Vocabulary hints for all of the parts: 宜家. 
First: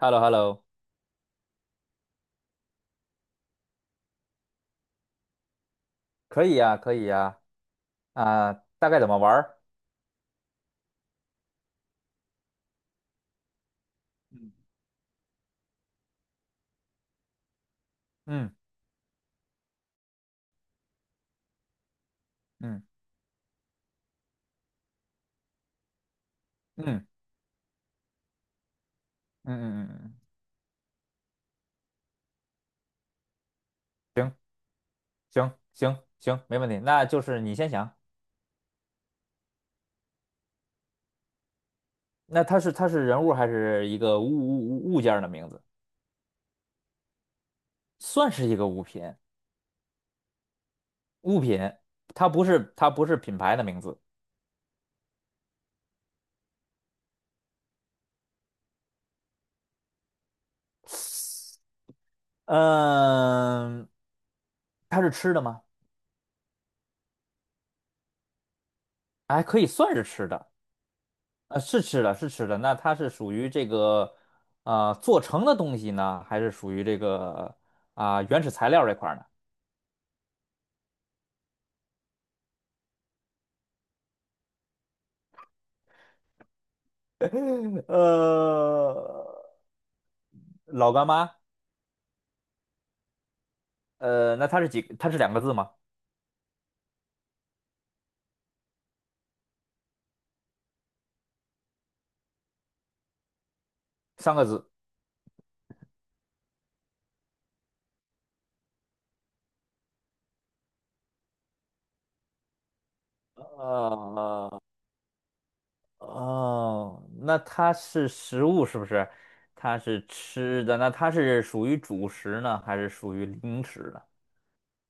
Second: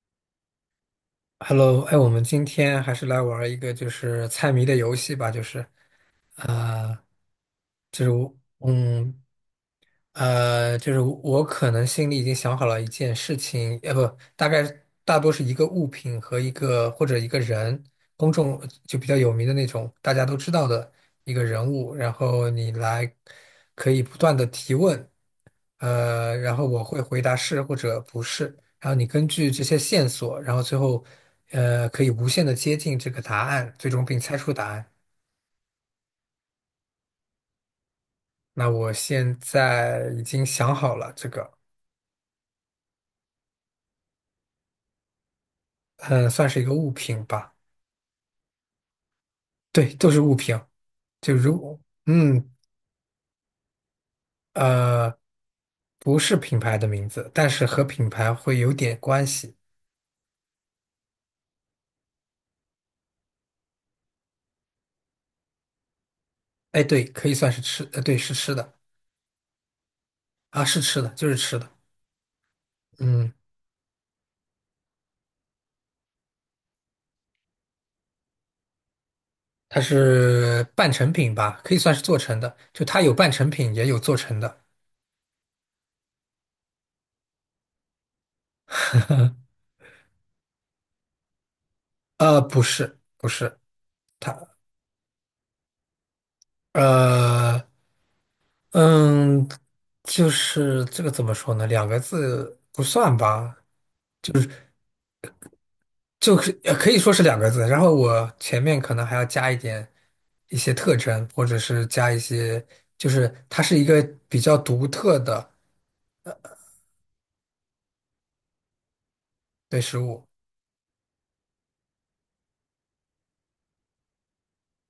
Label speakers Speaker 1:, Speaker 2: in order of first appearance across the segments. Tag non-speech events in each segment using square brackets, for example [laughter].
Speaker 1: h e l l o h e l l o
Speaker 2: Hello，哎，我们今天还是来玩儿一个就是猜谜的游戏吧。就是，
Speaker 1: 可以呀，可
Speaker 2: 啊，
Speaker 1: 以呀，啊，大概怎么
Speaker 2: 嗯，
Speaker 1: 玩儿？
Speaker 2: 就是我可能心里已经想好了一件事情。不，大概大多是一个物品和一个或者一个人，公
Speaker 1: 嗯，
Speaker 2: 众就比较有名的那种，大家都知道的一个人物，然后你
Speaker 1: 嗯
Speaker 2: 来可以不断的提问。然后我
Speaker 1: 嗯
Speaker 2: 会
Speaker 1: 嗯
Speaker 2: 回答是或者不是，然后你根据这些
Speaker 1: 嗯嗯嗯
Speaker 2: 线
Speaker 1: 嗯，
Speaker 2: 索，然后最后可以无限的接近这个答案，最终并
Speaker 1: 行
Speaker 2: 猜出答案。
Speaker 1: 行行行，没问题。那就是你先想，
Speaker 2: 那我现在已经想好了这个。
Speaker 1: 那它是人物还是一个物件儿的名字？
Speaker 2: 嗯，算是一个物品吧。
Speaker 1: 算是一个物品，
Speaker 2: 对，都是物品。就
Speaker 1: 物品，
Speaker 2: 如
Speaker 1: 它不
Speaker 2: 嗯
Speaker 1: 是它不是品牌的名字。
Speaker 2: 呃，不是品牌的名字，但是和品牌会有点关系。
Speaker 1: 嗯，它是吃的吗？
Speaker 2: 哎，对，可以算是吃，对，是吃的。
Speaker 1: 哎，可以算是吃的。
Speaker 2: 啊，是吃的，就是吃的。
Speaker 1: 是吃的，是吃的。那它是属
Speaker 2: 嗯，
Speaker 1: 于这个啊、做成的东西呢，还是属于这个啊、原始材料这块儿呢？
Speaker 2: 它是半成品吧，可以算是做成的。就它有半成品，也有做成的。
Speaker 1: [laughs] 呃，老干妈，
Speaker 2: 不是，不是。
Speaker 1: 那它是几？它是两个字吗？
Speaker 2: 呃，嗯，就是这个怎么说呢？两个字不算吧，
Speaker 1: 三个字？
Speaker 2: 就是可以说是两个字，然后我前面可能还要加一点一些特征，或者是加一些，就是它是一个比
Speaker 1: 呃，
Speaker 2: 较独特的。
Speaker 1: 哦，那它是食物是不是？它
Speaker 2: 对食
Speaker 1: 是
Speaker 2: 物。
Speaker 1: 吃的，那它是属于主食呢，还是属于零食呢？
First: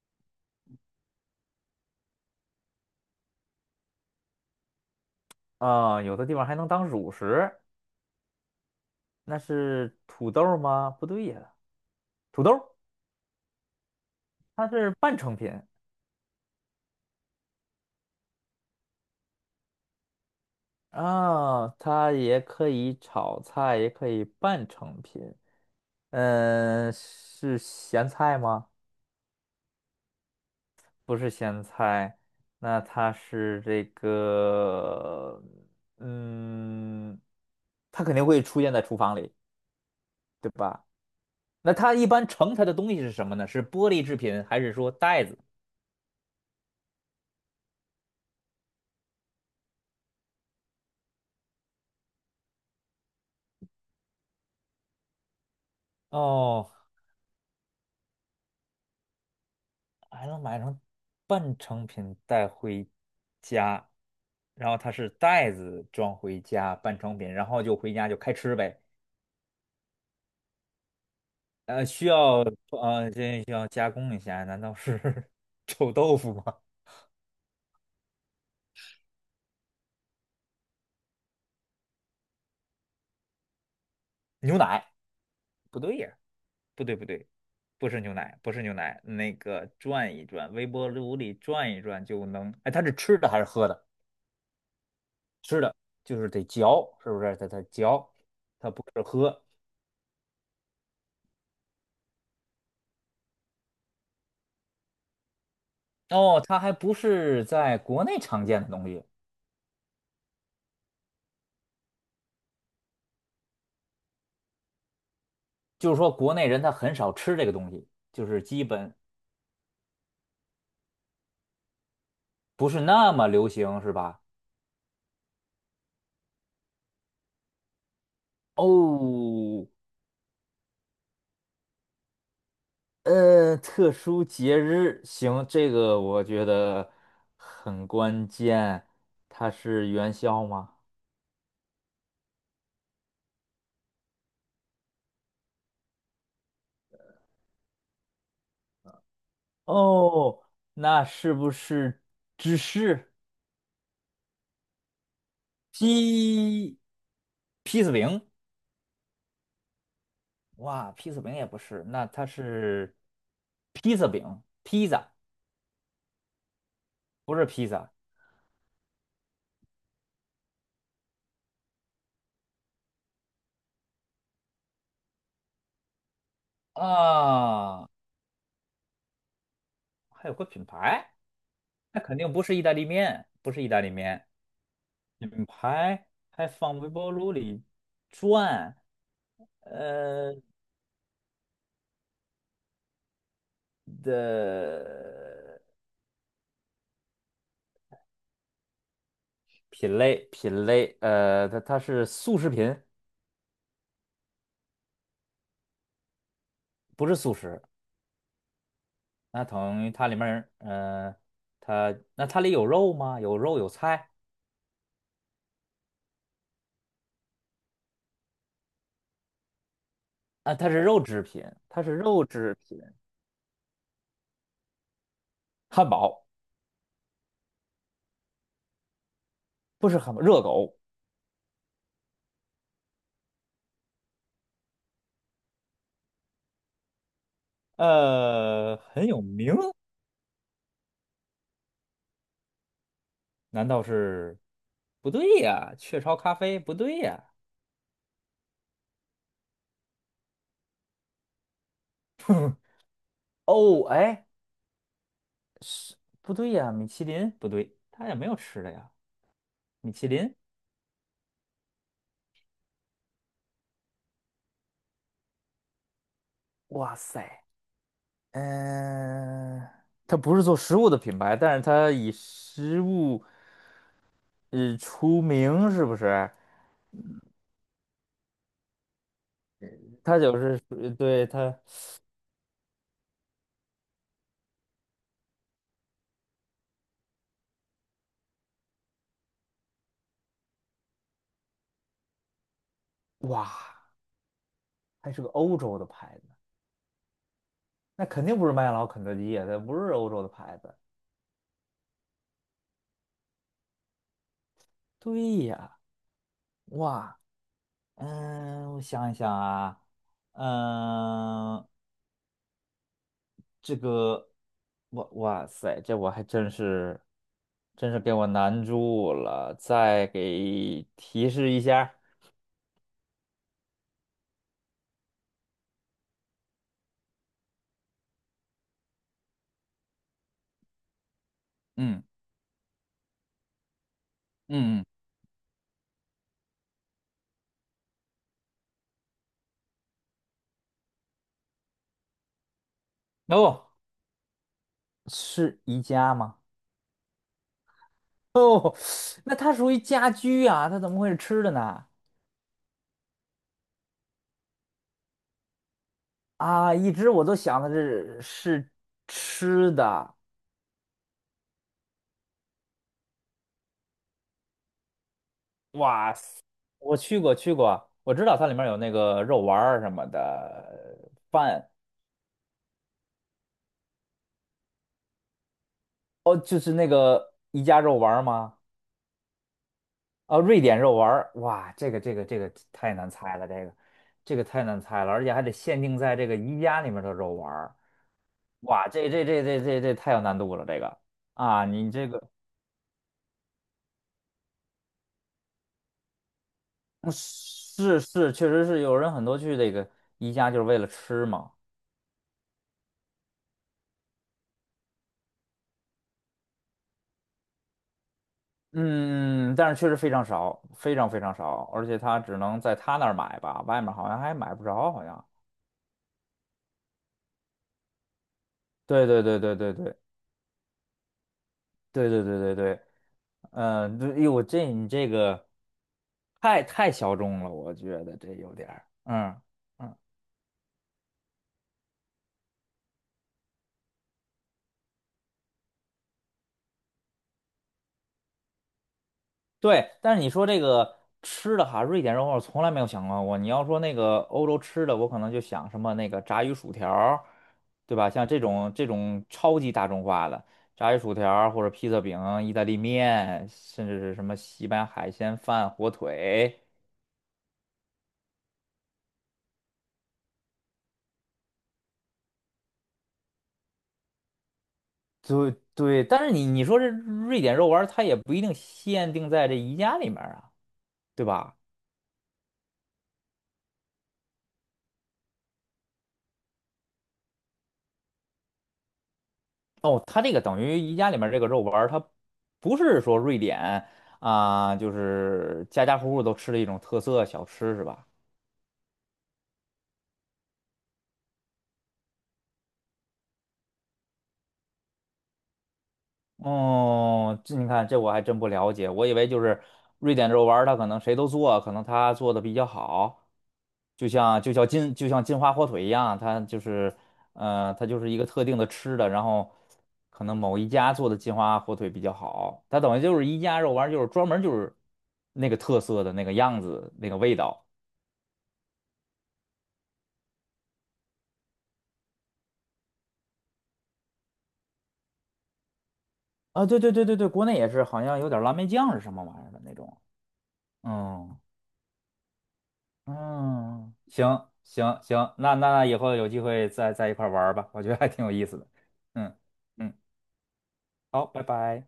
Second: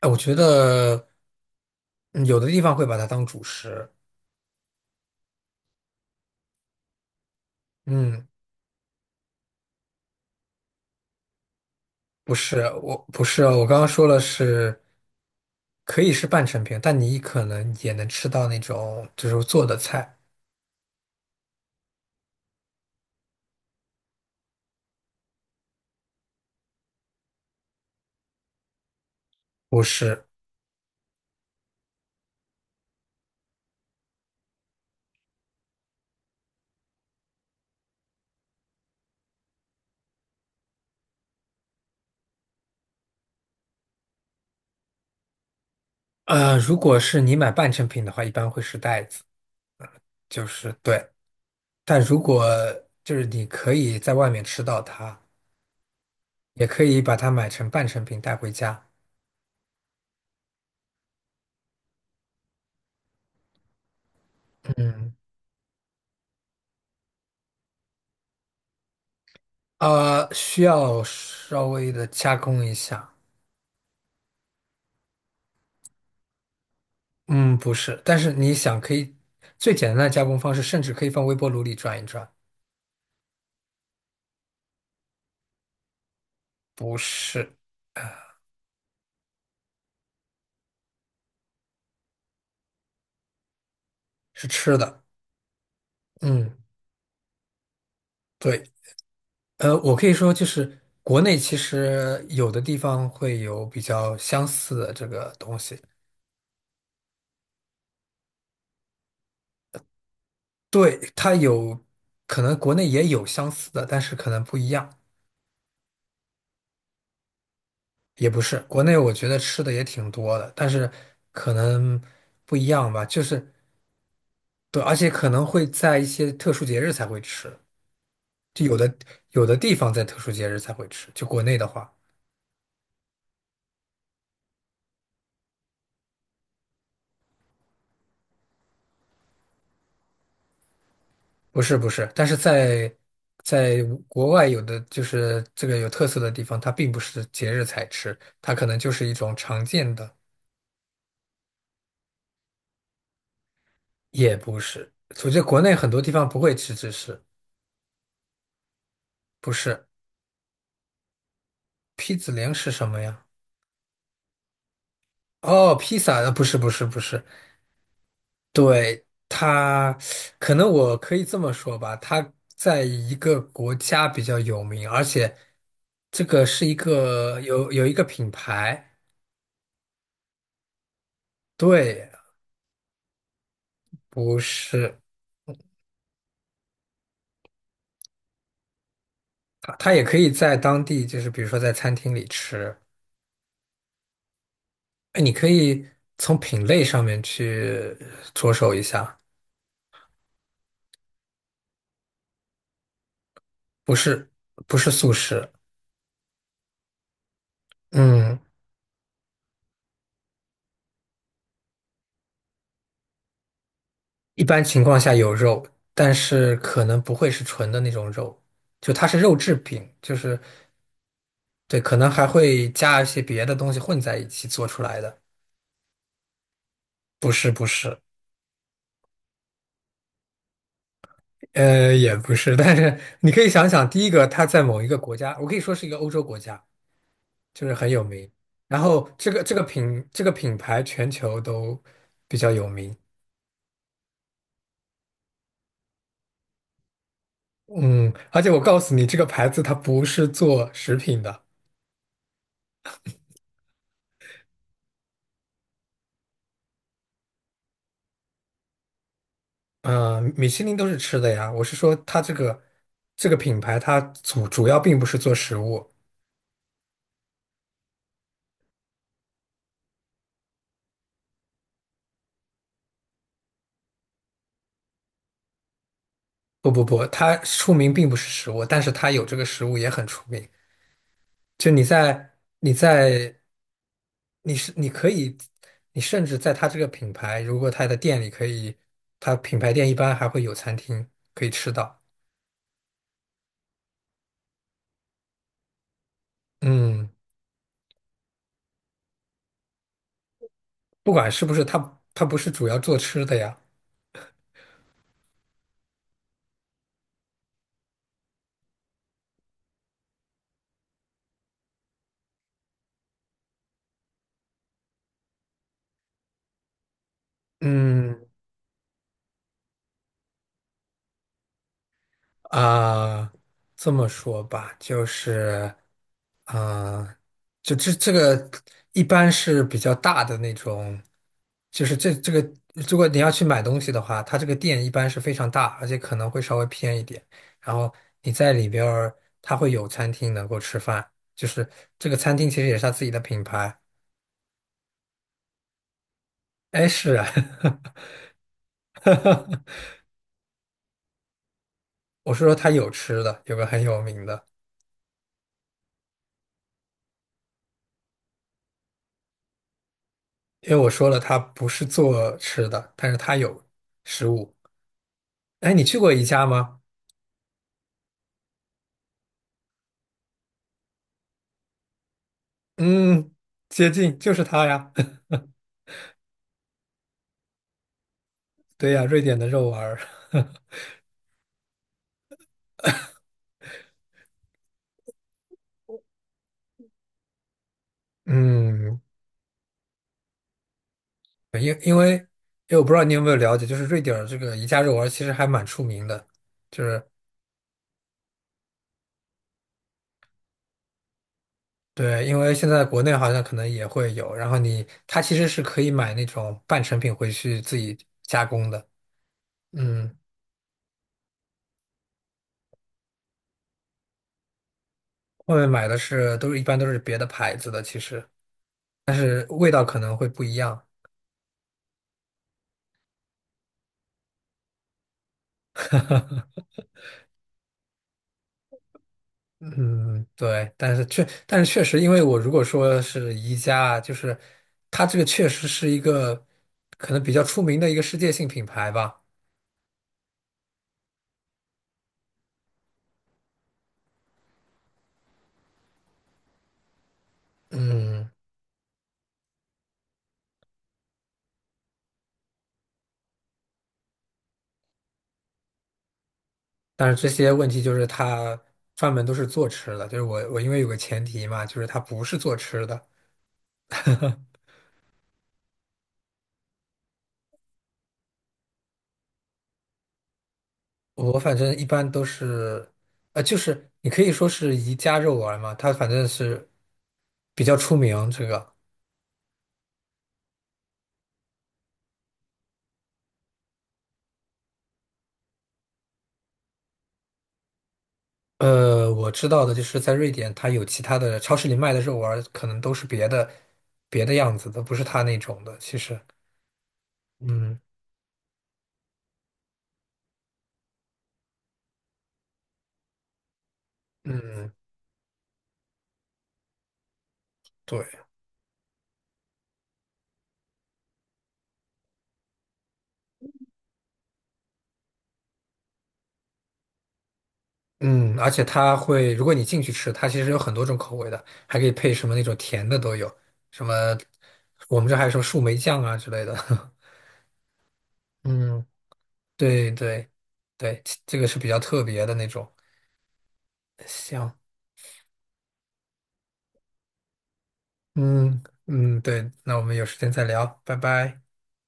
Speaker 2: 哎，我觉得嗯有的地方会把它当主食。
Speaker 1: 啊、有的地方还能当主食，
Speaker 2: 嗯，
Speaker 1: 那是土豆吗？不对呀，
Speaker 2: 不
Speaker 1: 土
Speaker 2: 是，
Speaker 1: 豆。
Speaker 2: 我不是哦，我刚刚说了
Speaker 1: 它
Speaker 2: 是
Speaker 1: 是半成品
Speaker 2: 可以是半成品，但你可能也能吃到那种就是做的菜。
Speaker 1: 啊，它也可以炒菜，也可以半成品。嗯，是咸菜吗？
Speaker 2: 不是。
Speaker 1: 不是咸菜，那它是这个，嗯，它肯定会出现在厨房里。那它一般盛它的东西是什么呢？是玻璃制品，还是说袋子？
Speaker 2: 如果是你买半成品的话，一般会是袋子，就是对。但如果就是你可以在外面吃到它，也
Speaker 1: 哦，
Speaker 2: 可以把它买成半成品带回家。
Speaker 1: 还能买成半成品带回家，然后它是
Speaker 2: 嗯，
Speaker 1: 袋子装回家半成品，然后就回家就开吃呗。
Speaker 2: 啊、需要稍
Speaker 1: 呃，
Speaker 2: 微的
Speaker 1: 需
Speaker 2: 加
Speaker 1: 要
Speaker 2: 工一下。
Speaker 1: 这需要加工一下，难道是 [laughs] 臭豆腐吗？
Speaker 2: 嗯，不是，但是你想可以最简单的加工方式，甚至可以放微波炉里转一转。
Speaker 1: 牛奶？不对呀，不对
Speaker 2: 不
Speaker 1: 不对，
Speaker 2: 是，
Speaker 1: 不是牛奶，不是牛奶，那个转一转，微波炉里转一转就能。哎，它是吃的还是喝的？
Speaker 2: 是吃的。
Speaker 1: 吃的，就是得
Speaker 2: 嗯，
Speaker 1: 嚼，是不是？它嚼，
Speaker 2: 对。
Speaker 1: 它不是喝。
Speaker 2: 我可以说就是国内其实有的地方会有比较相似的这个东西。
Speaker 1: 哦，它还不是在国内常见的东西，
Speaker 2: 对，它有可能国内也有相似的，但是可能不一样。
Speaker 1: 就是说国内人他很少吃这个东西，就
Speaker 2: 也不
Speaker 1: 是
Speaker 2: 是，
Speaker 1: 基
Speaker 2: 国
Speaker 1: 本
Speaker 2: 内我觉得吃的也挺多的，但是可能不一
Speaker 1: 不是
Speaker 2: 样吧，
Speaker 1: 那
Speaker 2: 就
Speaker 1: 么流
Speaker 2: 是
Speaker 1: 行，是吧？
Speaker 2: 对，而且可能会在一些特殊节日才会吃，就有的有的
Speaker 1: 哦，
Speaker 2: 地方在特殊节日才会吃，就国内的话，
Speaker 1: 特殊节日，行，这个我觉得很关键，它是元宵吗？
Speaker 2: 不是不是，但是在国外有的就是这个有特色的地方，它并不是节日才吃，它可能就是一种常见的。
Speaker 1: 哦，那是不是芝士
Speaker 2: 也不是，我觉得国内很多地方不会吃
Speaker 1: 鸡
Speaker 2: 芝士，
Speaker 1: 披萨饼？
Speaker 2: 不是。
Speaker 1: 哇，披萨饼也不是，那
Speaker 2: 披
Speaker 1: 它
Speaker 2: 子零是什
Speaker 1: 是
Speaker 2: 么呀？
Speaker 1: 披萨饼，披萨
Speaker 2: 哦，披萨，不是不是不是。
Speaker 1: 不是披萨。
Speaker 2: 对，他，可能我可以这么说吧，他在一个国家比较有名，而且这个是一个有
Speaker 1: 啊，
Speaker 2: 一个品牌。
Speaker 1: 还有个品牌，那
Speaker 2: 对，
Speaker 1: 肯定不是意大利面，不是意大利面，
Speaker 2: 不是。
Speaker 1: 品牌还放微波炉里转，
Speaker 2: 他他也可以
Speaker 1: 呃
Speaker 2: 在当地，就是比如说在餐厅里吃。
Speaker 1: 的
Speaker 2: 哎，你可以从品类上面去着手一下。
Speaker 1: 品类品类，它是速食品，
Speaker 2: 不是不是素食。
Speaker 1: 不是速食，
Speaker 2: 嗯，
Speaker 1: 那等于它里面儿，它那它里有肉吗？有肉有菜
Speaker 2: 一般情况下有肉，但是可能不会是纯的那种肉。就它是肉制品，就是
Speaker 1: 啊，它是肉制品，
Speaker 2: 对，
Speaker 1: 它是
Speaker 2: 可能
Speaker 1: 肉
Speaker 2: 还
Speaker 1: 制
Speaker 2: 会
Speaker 1: 品，
Speaker 2: 加一些别的东西混在一起做出来的。
Speaker 1: 汉堡
Speaker 2: 不是不是，
Speaker 1: 不是汉堡，热狗，
Speaker 2: 也不是，但是你可以想想，第一个它在某一个国家，我可以说是一个欧洲国家，就是很有名。然
Speaker 1: 很
Speaker 2: 后
Speaker 1: 有
Speaker 2: 这个
Speaker 1: 名，
Speaker 2: 这个品这个品牌全球都比较有名。
Speaker 1: 难道是？不对呀，雀巢咖啡不对呀。
Speaker 2: 嗯，而且我告诉你，这个牌子它不是做食品的。
Speaker 1: 哦，哎，不对呀，米其林不对，它也没有吃的呀。米其
Speaker 2: 嗯、
Speaker 1: 林，
Speaker 2: 米其林都是吃的呀，我是说它这个这个品牌它主要并不是做食物。
Speaker 1: 哇塞，嗯、它不是做食物的品牌，但是它以食物出名，是不是？
Speaker 2: 不不不，它出名并不是食物，但是它有这个食物也很
Speaker 1: 它
Speaker 2: 出
Speaker 1: 就
Speaker 2: 名。
Speaker 1: 是对它，
Speaker 2: 就你在你在你是你可以，你甚至在它这个品牌，如果它的店里可以，它品牌店一般还会有餐厅可以吃到。
Speaker 1: 哇，还是个欧洲的牌子，
Speaker 2: 嗯，
Speaker 1: 那肯定不是麦当劳、肯德基呀，它不是欧洲的牌子。
Speaker 2: 不管是不是它，它不是主要做吃的呀。
Speaker 1: 对呀，哇，嗯，我想一想啊，嗯，这个，哇塞，这我还真是，真是给
Speaker 2: 嗯，
Speaker 1: 我难住了。再给提示一下，
Speaker 2: 啊，这么说吧，就是，啊，就一般是比较大的那种。就是
Speaker 1: 嗯
Speaker 2: 这个，如果你要去买东西的话，它这个店
Speaker 1: 嗯，
Speaker 2: 一般是非常大，而且可能会稍微偏一点。然后你在里边儿，它会有餐厅能够吃饭，就是这个餐厅其实也是它自己的
Speaker 1: 嗯
Speaker 2: 品
Speaker 1: 哦，
Speaker 2: 牌。
Speaker 1: 是宜家吗？
Speaker 2: 哎，是啊，
Speaker 1: [laughs] 哦，那它属
Speaker 2: [laughs]
Speaker 1: 于家居啊，它怎么会是吃的呢？
Speaker 2: 我是说他有吃的，有个很有名的。
Speaker 1: 啊，一直我都想的是吃的。
Speaker 2: 因为我说了，他不是做吃的，但是他有食物。哎，你去过
Speaker 1: 哇
Speaker 2: 宜
Speaker 1: 塞，
Speaker 2: 家吗？
Speaker 1: 我去过去过，我知道它里面有那个肉丸儿什么的饭，
Speaker 2: 嗯，接近，就是它呀。[laughs]
Speaker 1: 哦，就是那个宜家肉丸儿吗？
Speaker 2: 对呀，瑞典的肉丸儿。
Speaker 1: 啊，
Speaker 2: [laughs]
Speaker 1: 瑞典肉丸儿，哇，这个太难猜了，这个太难猜了，而且还得限定在这个宜家里面的肉丸儿，哇，
Speaker 2: 嗯，
Speaker 1: 这太有难度了，这个
Speaker 2: 因
Speaker 1: 啊，你
Speaker 2: 因
Speaker 1: 这
Speaker 2: 为因
Speaker 1: 个
Speaker 2: 为我不知道你有没有了解，就是瑞典儿这个宜家肉丸儿其实还蛮出名的，就是
Speaker 1: 嗯是是，确实是有人很多去这个宜家就是为了吃嘛，
Speaker 2: 对，因为现在国内好像可能也会有，然后你它其实是可以买那种半成品回去自己加工的。
Speaker 1: 嗯，但是确实非
Speaker 2: 嗯，
Speaker 1: 常少，非常非常少，而且他只能在他那儿买吧，外面好像还买不着，好像，
Speaker 2: 外面买的是都是一般都是别的牌子的，其实
Speaker 1: 对对对对
Speaker 2: 味
Speaker 1: 对
Speaker 2: 道
Speaker 1: 对。
Speaker 2: 可能会不一样。
Speaker 1: 对对对对对，嗯、对，哎呦，我这你这个太小众了，我觉得这有点儿，嗯嗯，
Speaker 2: 嗯，对，但是确，但是确实，因为我如果说是宜家啊，就是它这个确实是一个可能比较出名的一个世界性品牌吧。
Speaker 1: 对。但是你说这个吃的哈，瑞典肉我从来没有想到过。你要说那个欧洲吃的，我可能就想什么那个炸鱼薯条儿，对吧？像
Speaker 2: 嗯，
Speaker 1: 这种超级大众化的炸鱼薯条儿或者披萨饼、意大利面，甚至是什么西班牙海鲜饭、火腿。
Speaker 2: 但是这些问题就是它专门都是做吃的，就是我因为有个前提嘛，就是它不是做吃的。
Speaker 1: 对对，但是你说这瑞典肉丸儿，它也不一定限定在这宜家里面儿啊，对
Speaker 2: 我反
Speaker 1: 吧？
Speaker 2: 正一般都是，就是你可以说是宜家肉丸嘛，它反正是比较出名这个。
Speaker 1: 哦，它这个等于宜家里面儿这个肉丸儿，它不是说瑞典啊，就是家家户户都吃的一种特色小吃是吧？
Speaker 2: 我知道的就是在瑞典，它有其他的超市里卖的肉丸儿可能都是别的样子的，不是它那种的。其实，
Speaker 1: 哦，这你
Speaker 2: 嗯
Speaker 1: 看这我还真不了解，我以为就是瑞典肉丸儿，它可能谁都做，可能它做的比较好，就像就像
Speaker 2: 嗯，
Speaker 1: 金就像金华火腿一样，它就是，它就
Speaker 2: 对，
Speaker 1: 是一个特定的吃的，然后可能某一家做的金华火腿比较好，它等于就是一家肉丸就是专门就是那个特色的那个样子，那个味道
Speaker 2: 嗯，而且它会，如果你进去吃，它其实有很多种口味的，还可以配什么那种甜的都有，什么我们这还有什么树莓酱啊之类的。
Speaker 1: 啊，对对
Speaker 2: [laughs]
Speaker 1: 对对对，国内也是，好像有点蓝莓
Speaker 2: 嗯，
Speaker 1: 酱是什么玩意儿的那
Speaker 2: 对
Speaker 1: 种，
Speaker 2: 对对，这
Speaker 1: 嗯
Speaker 2: 个是比较特别的那种。
Speaker 1: 嗯，行
Speaker 2: 行，
Speaker 1: 行行，那以后有机会再一块儿玩儿吧，我觉得还挺有意思
Speaker 2: 嗯
Speaker 1: 的，
Speaker 2: 嗯，
Speaker 1: 嗯
Speaker 2: 对，那我们
Speaker 1: 嗯，
Speaker 2: 有时间再聊，拜
Speaker 1: 好，
Speaker 2: 拜。
Speaker 1: 拜拜。